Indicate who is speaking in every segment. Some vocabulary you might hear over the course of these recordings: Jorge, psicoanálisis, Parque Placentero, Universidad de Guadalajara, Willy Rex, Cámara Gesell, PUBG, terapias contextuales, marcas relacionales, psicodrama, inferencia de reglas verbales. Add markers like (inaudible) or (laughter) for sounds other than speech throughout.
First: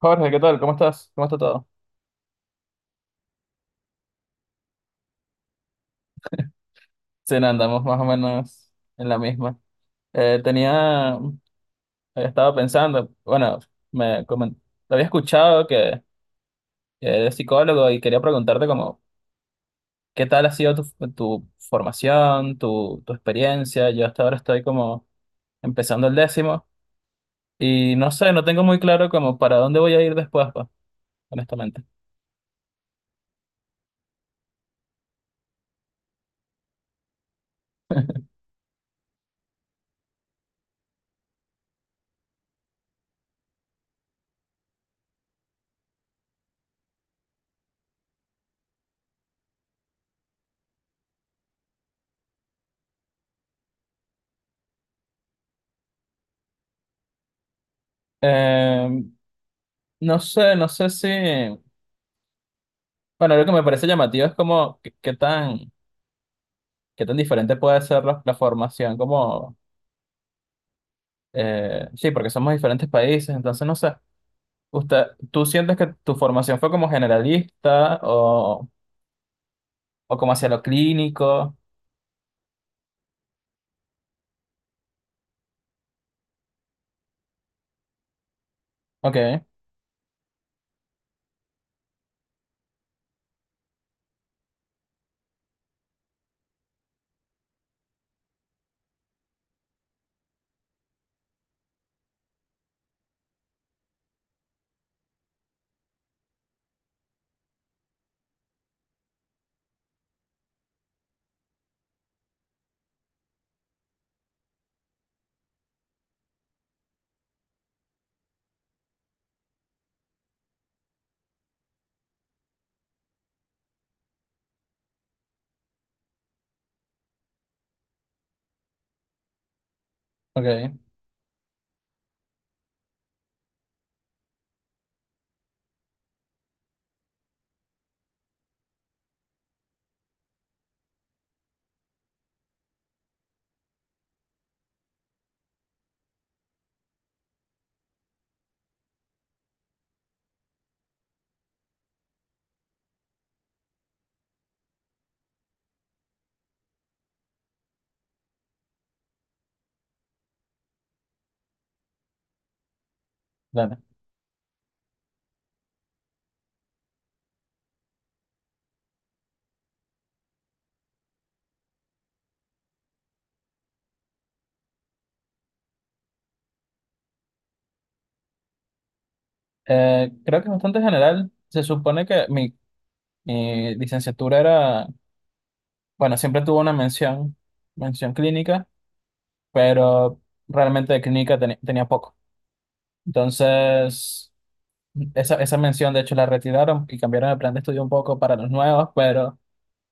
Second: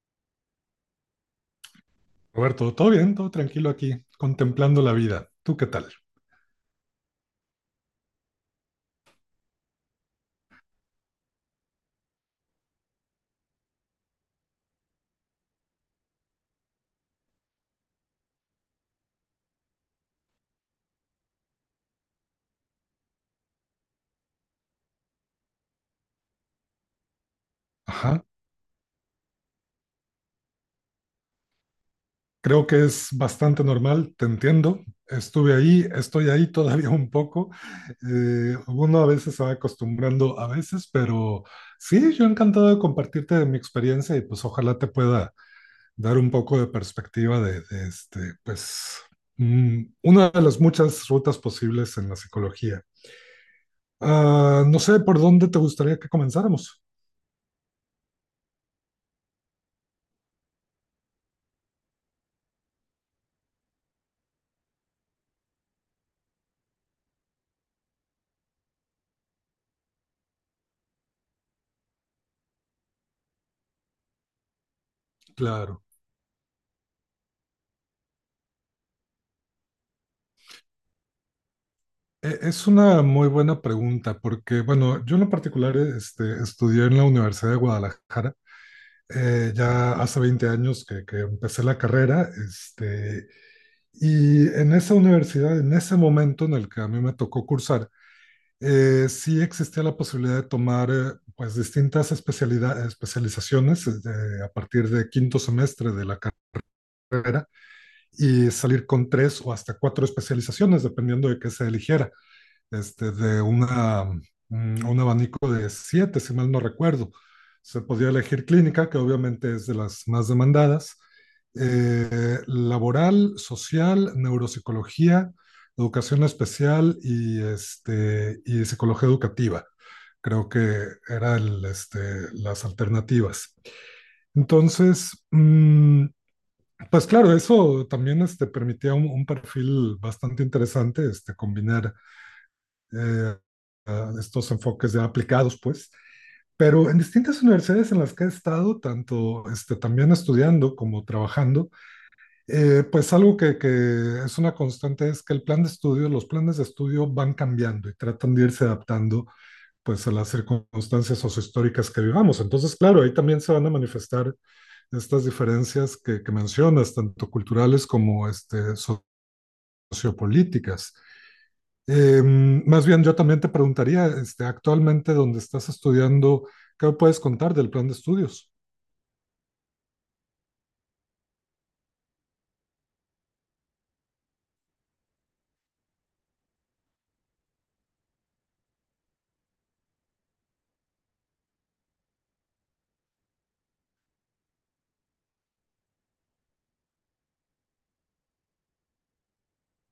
Speaker 1: Jorge, ¿qué tal? ¿Cómo estás? ¿Cómo está todo?
Speaker 2: Roberto, todo bien, todo tranquilo aquí, contemplando la vida. ¿Tú qué tal?
Speaker 1: Sí, no, andamos más o menos en la misma. Eh, tenía, estaba pensando, bueno, me comen- te había escuchado que eres psicólogo y quería preguntarte como, ¿qué tal ha sido tu formación, tu experiencia? Yo hasta ahora estoy como empezando el décimo y no
Speaker 2: Ajá,
Speaker 1: sé, no tengo muy claro como para dónde voy a ir después, pues, honestamente.
Speaker 2: creo que es bastante normal, te entiendo. Estuve ahí, estoy ahí (laughs) todavía un poco. Uno a veces se va acostumbrando, a veces, pero sí, yo encantado de compartirte mi experiencia y pues ojalá te pueda dar un poco de perspectiva de una de las muchas rutas posibles en la psicología. No sé por dónde te gustaría que comenzáramos.
Speaker 1: Eh, no sé si, bueno, lo que me parece llamativo es como, ¿ qué tan diferente puede ser la formación como, sí, porque somos diferentes países, entonces no sé, usted, ¿tú sientes
Speaker 2: Claro.
Speaker 1: que tu formación fue como generalista o como hacia lo clínico?
Speaker 2: Es una muy buena pregunta porque, bueno, yo en lo particular estudié en la Universidad de Guadalajara
Speaker 1: Ok,
Speaker 2: ya hace 20 años que empecé la carrera y en esa universidad, en ese momento en el que a mí me tocó cursar, sí existía la posibilidad de tomar pues distintas especialidades, especializaciones a partir de quinto semestre de la carrera y salir con tres o hasta cuatro especializaciones, dependiendo de qué se eligiera, de un abanico de siete, si mal no recuerdo. Se podía elegir clínica, que obviamente es de las más demandadas, laboral, social, neuropsicología, educación especial y psicología educativa. Creo
Speaker 1: ok,
Speaker 2: que eran las alternativas. Entonces, pues claro, eso también permitía un perfil bastante interesante, este, combinar eh, a estos enfoques ya aplicados, pues. Pero en distintas universidades en las que he estado, tanto también estudiando como trabajando, pues algo que es una constante es que el plan de estudio, los planes de estudio van cambiando y tratan de irse adaptando pues a las circunstancias sociohistóricas que vivamos. Entonces, claro, ahí también se van a
Speaker 1: dale.
Speaker 2: manifestar estas diferencias que mencionas, tanto culturales como sociopolíticas. Más bien, yo también te preguntaría, este, actualmente donde estás estudiando, ¿qué puedes contar del plan de estudios?
Speaker 1: Creo que es bastante general. Se supone que mi licenciatura era, bueno, siempre tuvo una mención, clínica, pero realmente de clínica tenía poco. Entonces. Esa mención, de hecho, la retiraron y cambiaron el plan de estudio un poco para los nuevos, pero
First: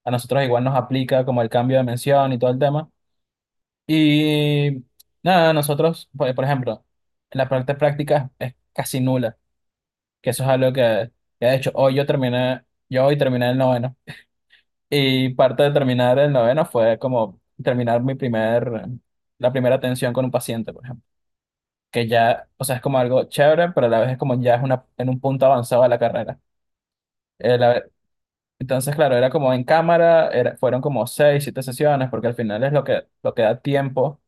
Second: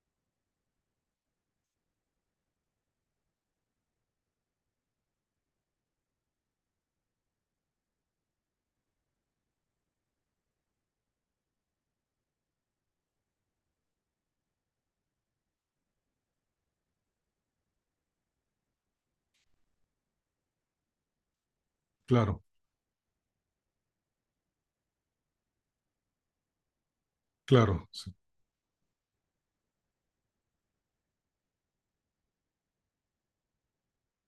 Speaker 1: a nosotros igual nos aplica como el cambio de mención y todo el tema. Y nada, nosotros, por ejemplo, la parte práctica es casi nula, que eso es algo que de hecho yo hoy terminé el noveno. Y parte de terminar el noveno fue como terminar la primera atención con un paciente, por ejemplo que
Speaker 2: Claro,
Speaker 1: ya, o sea, es como algo chévere, pero a la vez es como ya en un punto avanzado de la carrera. Eh, la-
Speaker 2: claro, sí.
Speaker 1: Entonces, claro, era como en cámara, fueron como seis, siete sesiones, porque al final es lo que da tiempo.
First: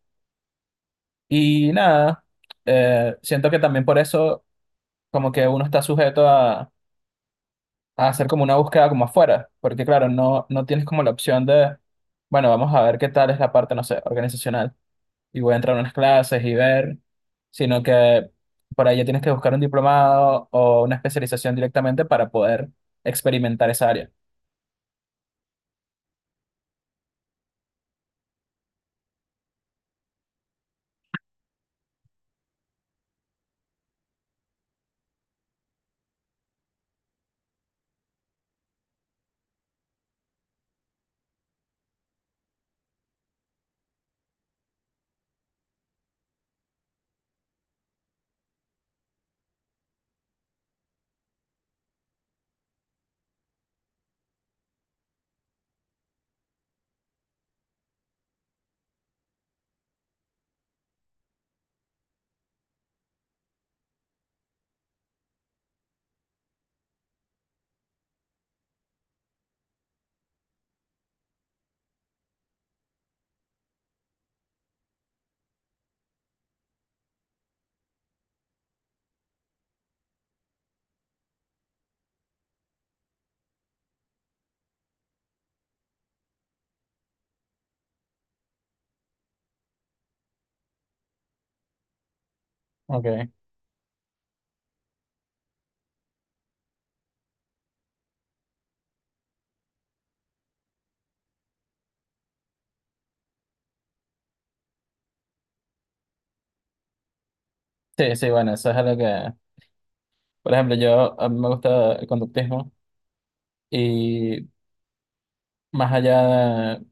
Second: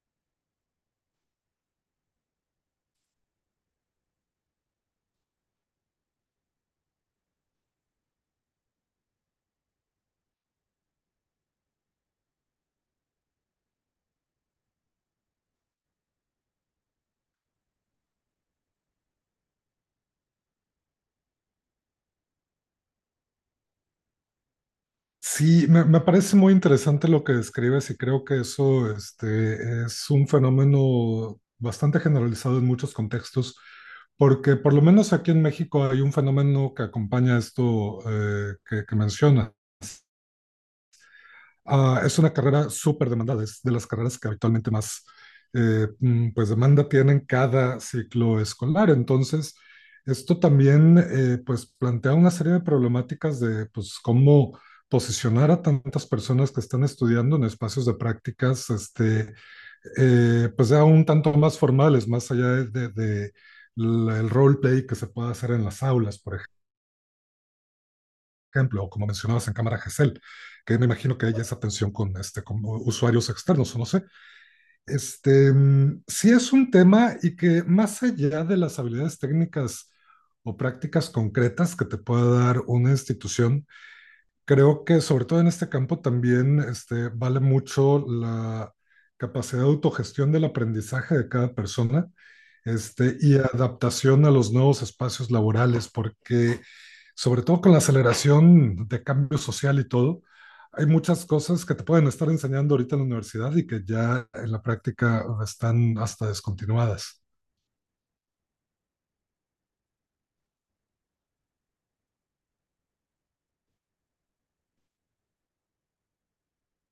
Speaker 1: Y nada, siento que también por eso como que uno está sujeto a, hacer como una búsqueda como afuera, porque claro, no, no tienes como la opción de, bueno, vamos a ver qué tal es la parte, no sé, organizacional, y voy a entrar a unas clases y ver, sino que por ahí ya tienes que buscar un diplomado o una especialización directamente para poder experimentar esa área.
Speaker 2: Sí, me parece muy interesante lo que describes y creo que eso este, es un fenómeno bastante generalizado en muchos contextos, porque por lo menos aquí en México hay un fenómeno que acompaña esto eh, que mencionas. Es una carrera súper demandada, es de las carreras que habitualmente más pues demanda tienen cada ciclo escolar. Entonces, esto también pues plantea una serie de problemáticas de pues cómo posicionar a tantas personas que están estudiando en espacios de prácticas, pues ya un tanto más formales, más allá de el role play que se puede hacer en las aulas, por ejemplo, o como mencionabas en Cámara Gesell, que me imagino que hay esa tensión con, este, con usuarios externos, o no sé. Sí es un tema y que más allá de las habilidades técnicas o prácticas concretas que te pueda dar una institución, creo que sobre todo en este campo también este, vale mucho la capacidad de autogestión del aprendizaje de cada persona.
Speaker 1: Ok.
Speaker 2: Este, y adaptación a los nuevos espacios laborales, porque sobre todo con la aceleración de cambio social y todo, hay muchas cosas que te pueden estar enseñando ahorita en la universidad y que ya en la práctica están hasta descontinuadas.
Speaker 1: Sí, sí, bueno, eso es algo que. Por ejemplo, yo a mí me gusta el conductismo y más allá de,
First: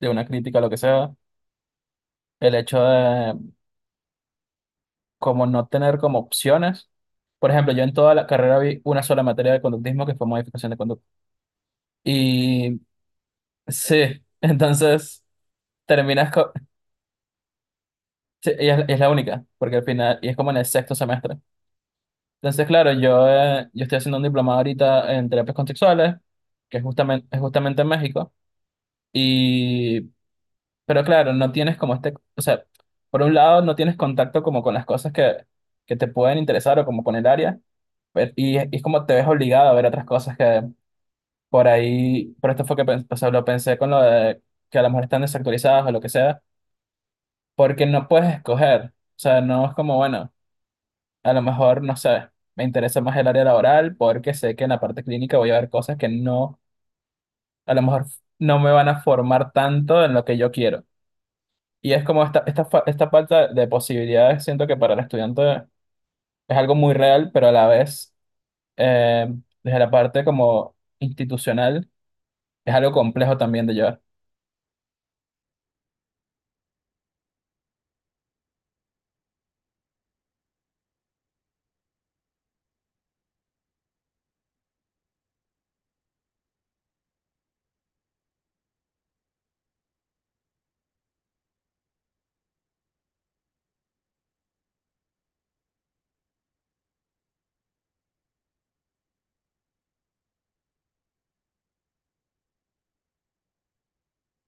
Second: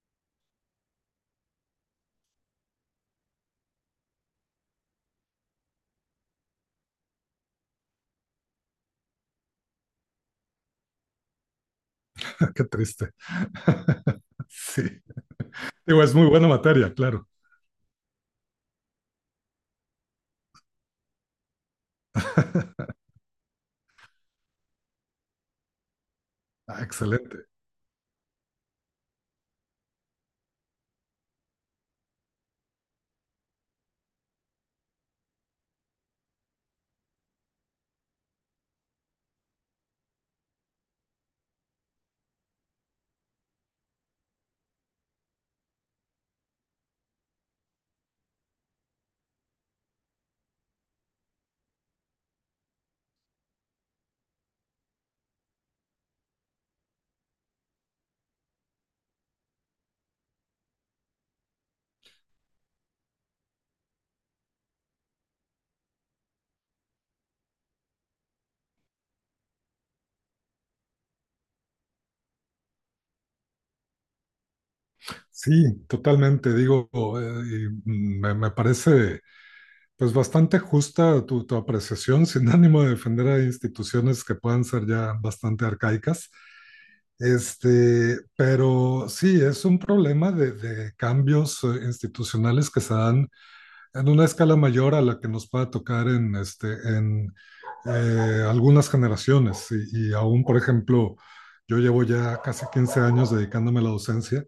Speaker 1: de una crítica, a lo que sea, el hecho de como no tener como opciones. Por ejemplo, yo en toda la carrera vi una sola materia de conductismo que fue modificación de conducta.
Speaker 2: (laughs) Qué
Speaker 1: Y
Speaker 2: triste.
Speaker 1: sí,
Speaker 2: (laughs)
Speaker 1: (laughs)
Speaker 2: Sí,
Speaker 1: entonces
Speaker 2: digo, es muy
Speaker 1: terminas
Speaker 2: buena
Speaker 1: co-
Speaker 2: materia, claro.
Speaker 1: sí, y es la única, porque al final, y es como en el sexto semestre. Entonces,
Speaker 2: (laughs)
Speaker 1: claro, yo estoy haciendo un diplomado ahorita en terapias contextuales, que
Speaker 2: Ah,
Speaker 1: es
Speaker 2: excelente.
Speaker 1: justamente en México. y Pero claro, no tienes como este, o sea, por un lado no tienes contacto como con las cosas que te pueden interesar o como con el área, y es como te ves obligado a ver otras cosas que por ahí, por esto fue o sea, lo pensé con lo de que a lo mejor están desactualizadas o lo que sea, porque no puedes escoger, o sea, no es como, bueno, a lo mejor, no sé, me interesa más el área laboral porque sé que en la parte clínica voy a ver cosas que no, a lo mejor no me van a formar tanto en lo que yo quiero. Y es como esta falta de posibilidades, siento que para el estudiante es algo muy real, pero a la vez, eh, desde la parte como institucional, es algo complejo también de llevar.
Speaker 2: Sí, totalmente. Digo, me parece pues bastante justa tu apreciación, (laughs) sin ánimo de defender a instituciones que puedan ser ya bastante arcaicas. Este, pero sí, es un problema de cambios institucionales que se dan en una escala mayor a la que nos pueda tocar en, algunas generaciones. Y aún, por ejemplo, yo llevo ya casi 15 años dedicándome a la docencia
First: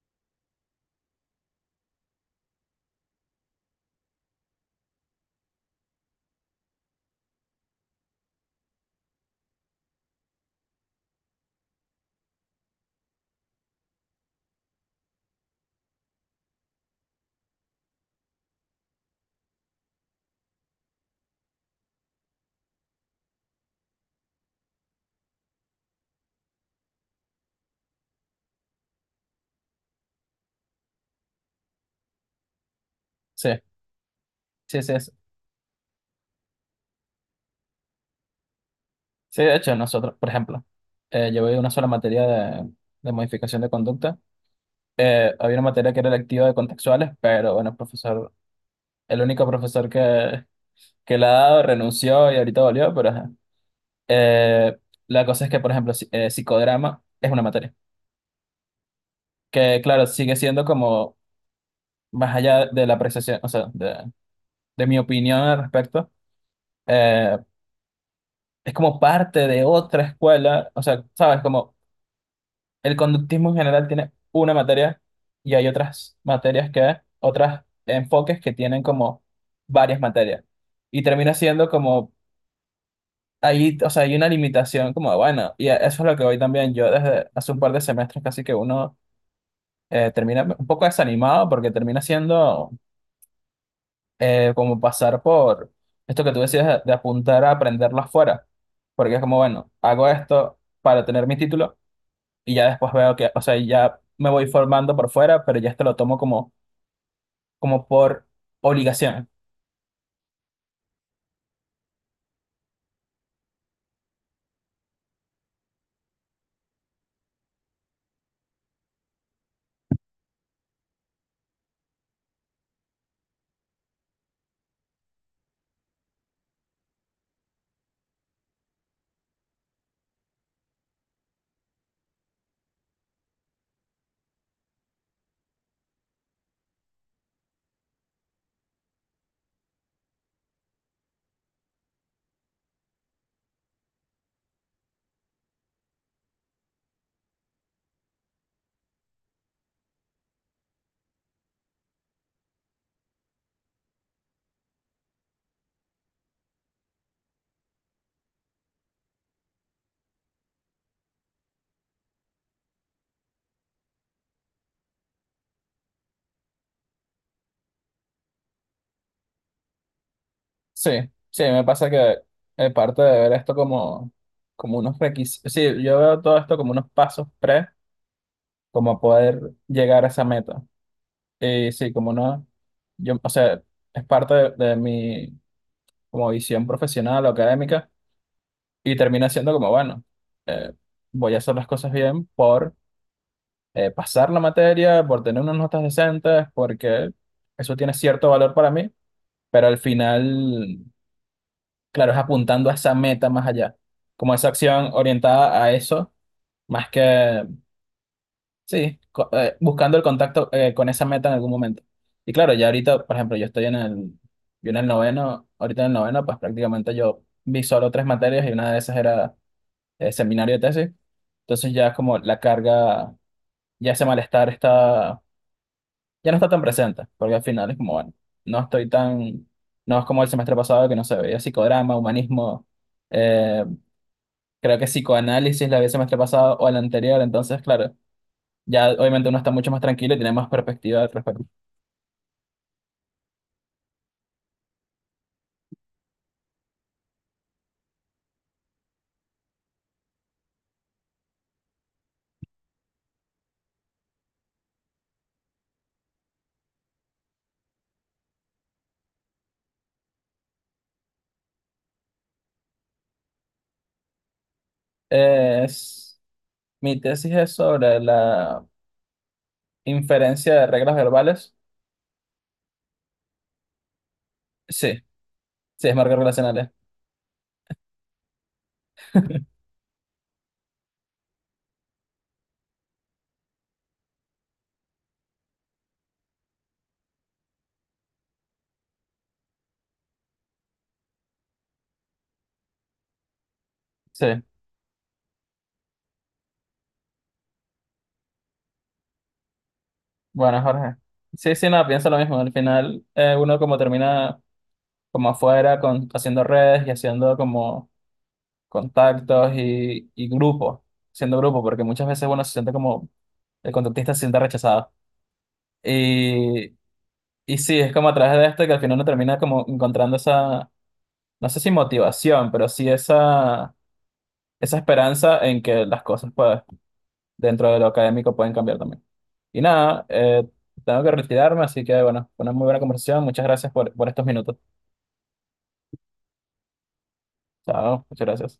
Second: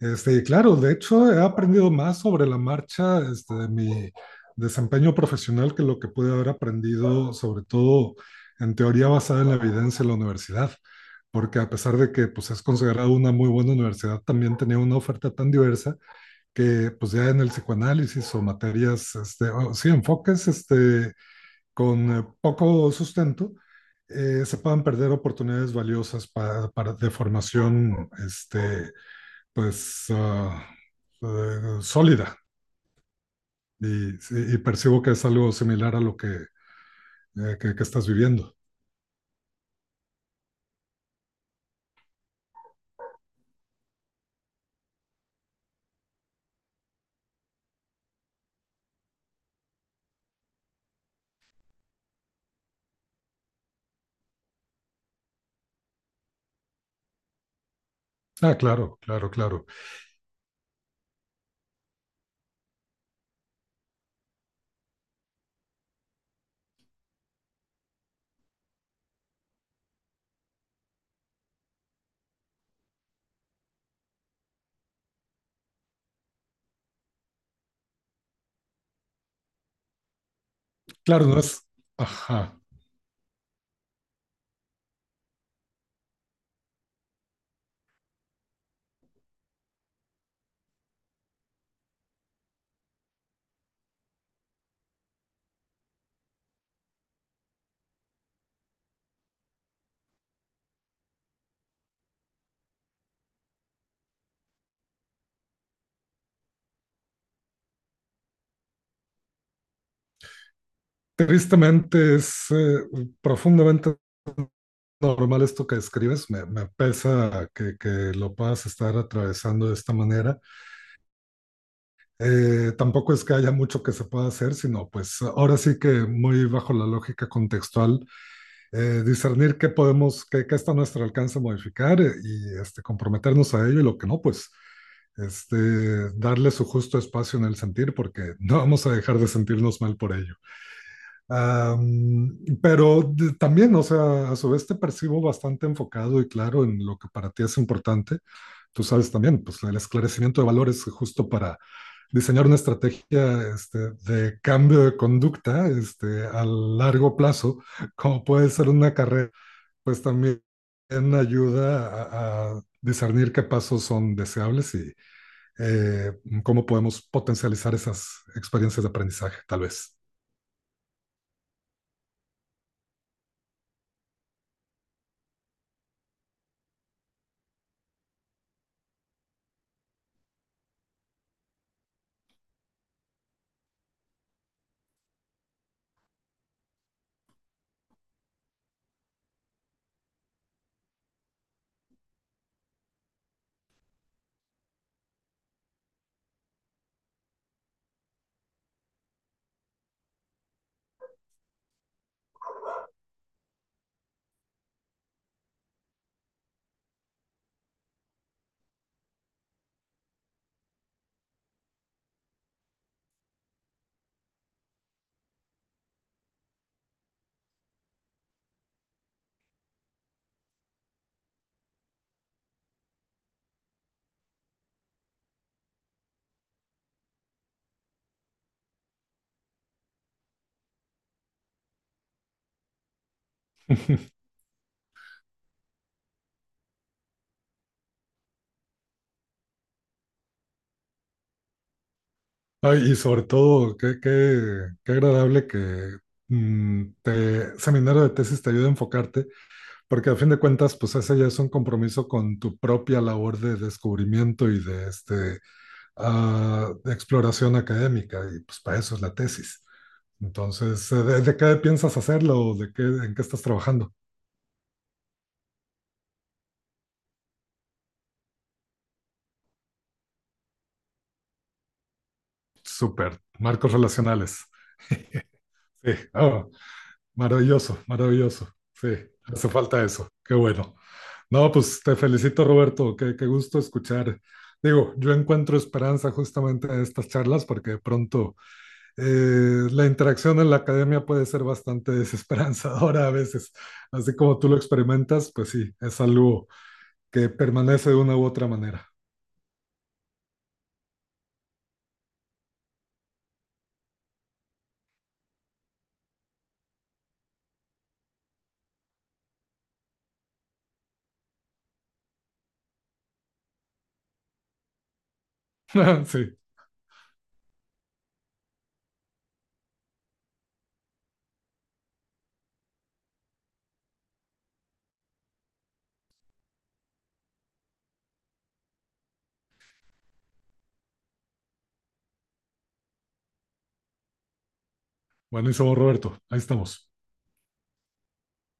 Speaker 2: y claro, de hecho he aprendido más sobre la marcha, este, de mi desempeño profesional que lo que pude haber aprendido, sobre todo en teoría basada en la evidencia en la universidad, porque a pesar de que pues, es considerada una muy buena universidad, también tenía una oferta tan diversa que pues ya en el psicoanálisis o materias, o, sí, enfoques con poco sustento, se puedan perder oportunidades valiosas de formación pues uh, sólida
Speaker 1: Sí,
Speaker 2: sí, y
Speaker 1: sí, sí.
Speaker 2: percibo
Speaker 1: Sí,
Speaker 2: que es algo similar a lo que que estás viviendo.
Speaker 1: sí, de hecho, nosotros, por ejemplo, llevé una sola materia de modificación de conducta. Había una materia que era electiva de contextuales, pero bueno, el único profesor que la ha dado renunció y ahorita volvió, pero ajá. Eh, la cosa es que, por ejemplo, psicodrama es una materia
Speaker 2: Ah, claro, claro, claro.
Speaker 1: que claro, sigue siendo como más allá de la apreciación, o sea, de mi opinión al respecto, eh, es como parte de otra escuela, o sea, sabes, como el conductismo en general tiene una materia y hay otras materias otros enfoques que tienen como varias materias. Y
Speaker 2: Claro,
Speaker 1: termina
Speaker 2: no es,
Speaker 1: siendo como,
Speaker 2: ajá.
Speaker 1: ahí, o sea, hay una limitación como, bueno, y eso es lo que hoy también yo desde hace un par de semestres casi que uno termina un poco desanimado porque termina siendo como pasar por esto que tú decías de apuntar a aprenderlo afuera, porque es como, bueno, hago esto para tener mi título y ya después veo que, o sea, ya me voy formando por fuera, pero ya esto lo tomo como, como por obligación.
Speaker 2: Tristemente es profundamente normal esto que describes, me pesa que lo puedas estar atravesando de esta manera. Tampoco es que haya mucho que se pueda hacer, sino pues ahora sí que muy bajo la lógica contextual discernir qué podemos, qué está a nuestro alcance modificar y comprometernos a ello y lo que no, pues darle su justo espacio en el sentir, porque (laughs) no vamos a dejar de sentirnos mal por ello. Pero también, o sea, a su vez te percibo bastante enfocado y claro en lo que para ti es importante. Tú sabes también, pues el esclarecimiento de valores justo para diseñar una estrategia de cambio de conducta a largo plazo, como puede ser una carrera pues también ayuda a discernir qué pasos son deseables y eh, cómo podemos potencializar esas experiencias de aprendizaje, tal vez.
Speaker 1: Sí, sí, me pasa que parte de ver esto como, como unos requisitos, sí, yo veo todo esto como unos pasos como poder llegar a esa meta. Y sí, como no, yo, o sea, es parte de mi como visión profesional o académica. Y termina siendo como, bueno, eh, voy a hacer las cosas bien por pasar la materia, por tener unas notas decentes, porque eso tiene cierto valor para mí, pero al final, claro, es apuntando a esa meta más allá, como esa acción orientada a eso, más que, sí, buscando el contacto con esa meta en algún momento. Y claro, ya ahorita, por ejemplo, yo en el noveno, ahorita en el noveno, pues prácticamente yo vi solo tres materias y una de esas era seminario de tesis. Entonces ya es como la carga ya ese malestar está, ya no está tan presente, porque al final es como, bueno, no estoy tan, no es como el semestre pasado que no se veía psicodrama, humanismo, eh,
Speaker 2: (laughs)
Speaker 1: creo que psicoanálisis la había el semestre pasado o el anterior, entonces claro, ya obviamente uno está mucho más tranquilo y tiene más perspectiva al respecto.
Speaker 2: Ay, y sobre todo, qué agradable que seminario de tesis te ayude a enfocarte, porque a fin de cuentas, pues ese ya es un compromiso con tu propia labor de descubrimiento y de exploración académica, y pues para eso es la tesis. Entonces, ¿ de qué piensas hacerlo? ¿De qué, en qué estás trabajando?
Speaker 1: Es, mi tesis es sobre la inferencia de reglas verbales.
Speaker 2: Súper, marcos relacionales.
Speaker 1: Sí,
Speaker 2: (laughs)
Speaker 1: sí,
Speaker 2: Sí,
Speaker 1: es marcas
Speaker 2: oh,
Speaker 1: relacionales.
Speaker 2: maravilloso, maravilloso. Sí, hace falta eso. Qué bueno. No, pues te felicito, Roberto. Qué gusto escuchar. Digo, yo encuentro esperanza justamente en estas charlas porque de pronto la interacción en la academia puede ser bastante desesperanzadora a veces. Así
Speaker 1: Sí,
Speaker 2: como tú lo experimentas, pues sí, es algo que permanece de una u otra manera.
Speaker 1: bueno, Jorge. Sí, sí, no, pienso lo mismo. Al final, uno como termina como afuera, haciendo redes y haciendo como contactos y grupos, siendo grupo, porque muchas veces uno se siente como, el contactista se siente rechazado.
Speaker 2: (laughs) Sí.
Speaker 1: Y, y, sí, es como a través de esto que al final uno termina como encontrando esa, no sé si motivación, pero sí esa esperanza en que las cosas pues, dentro de lo académico pueden cambiar también. Y nada, tengo que retirarme, así que bueno, fue una muy buena conversación. Muchas gracias por estos minutos.
Speaker 2: Buenísimo, Roberto. Ahí estamos.
Speaker 1: Chao, muchas gracias.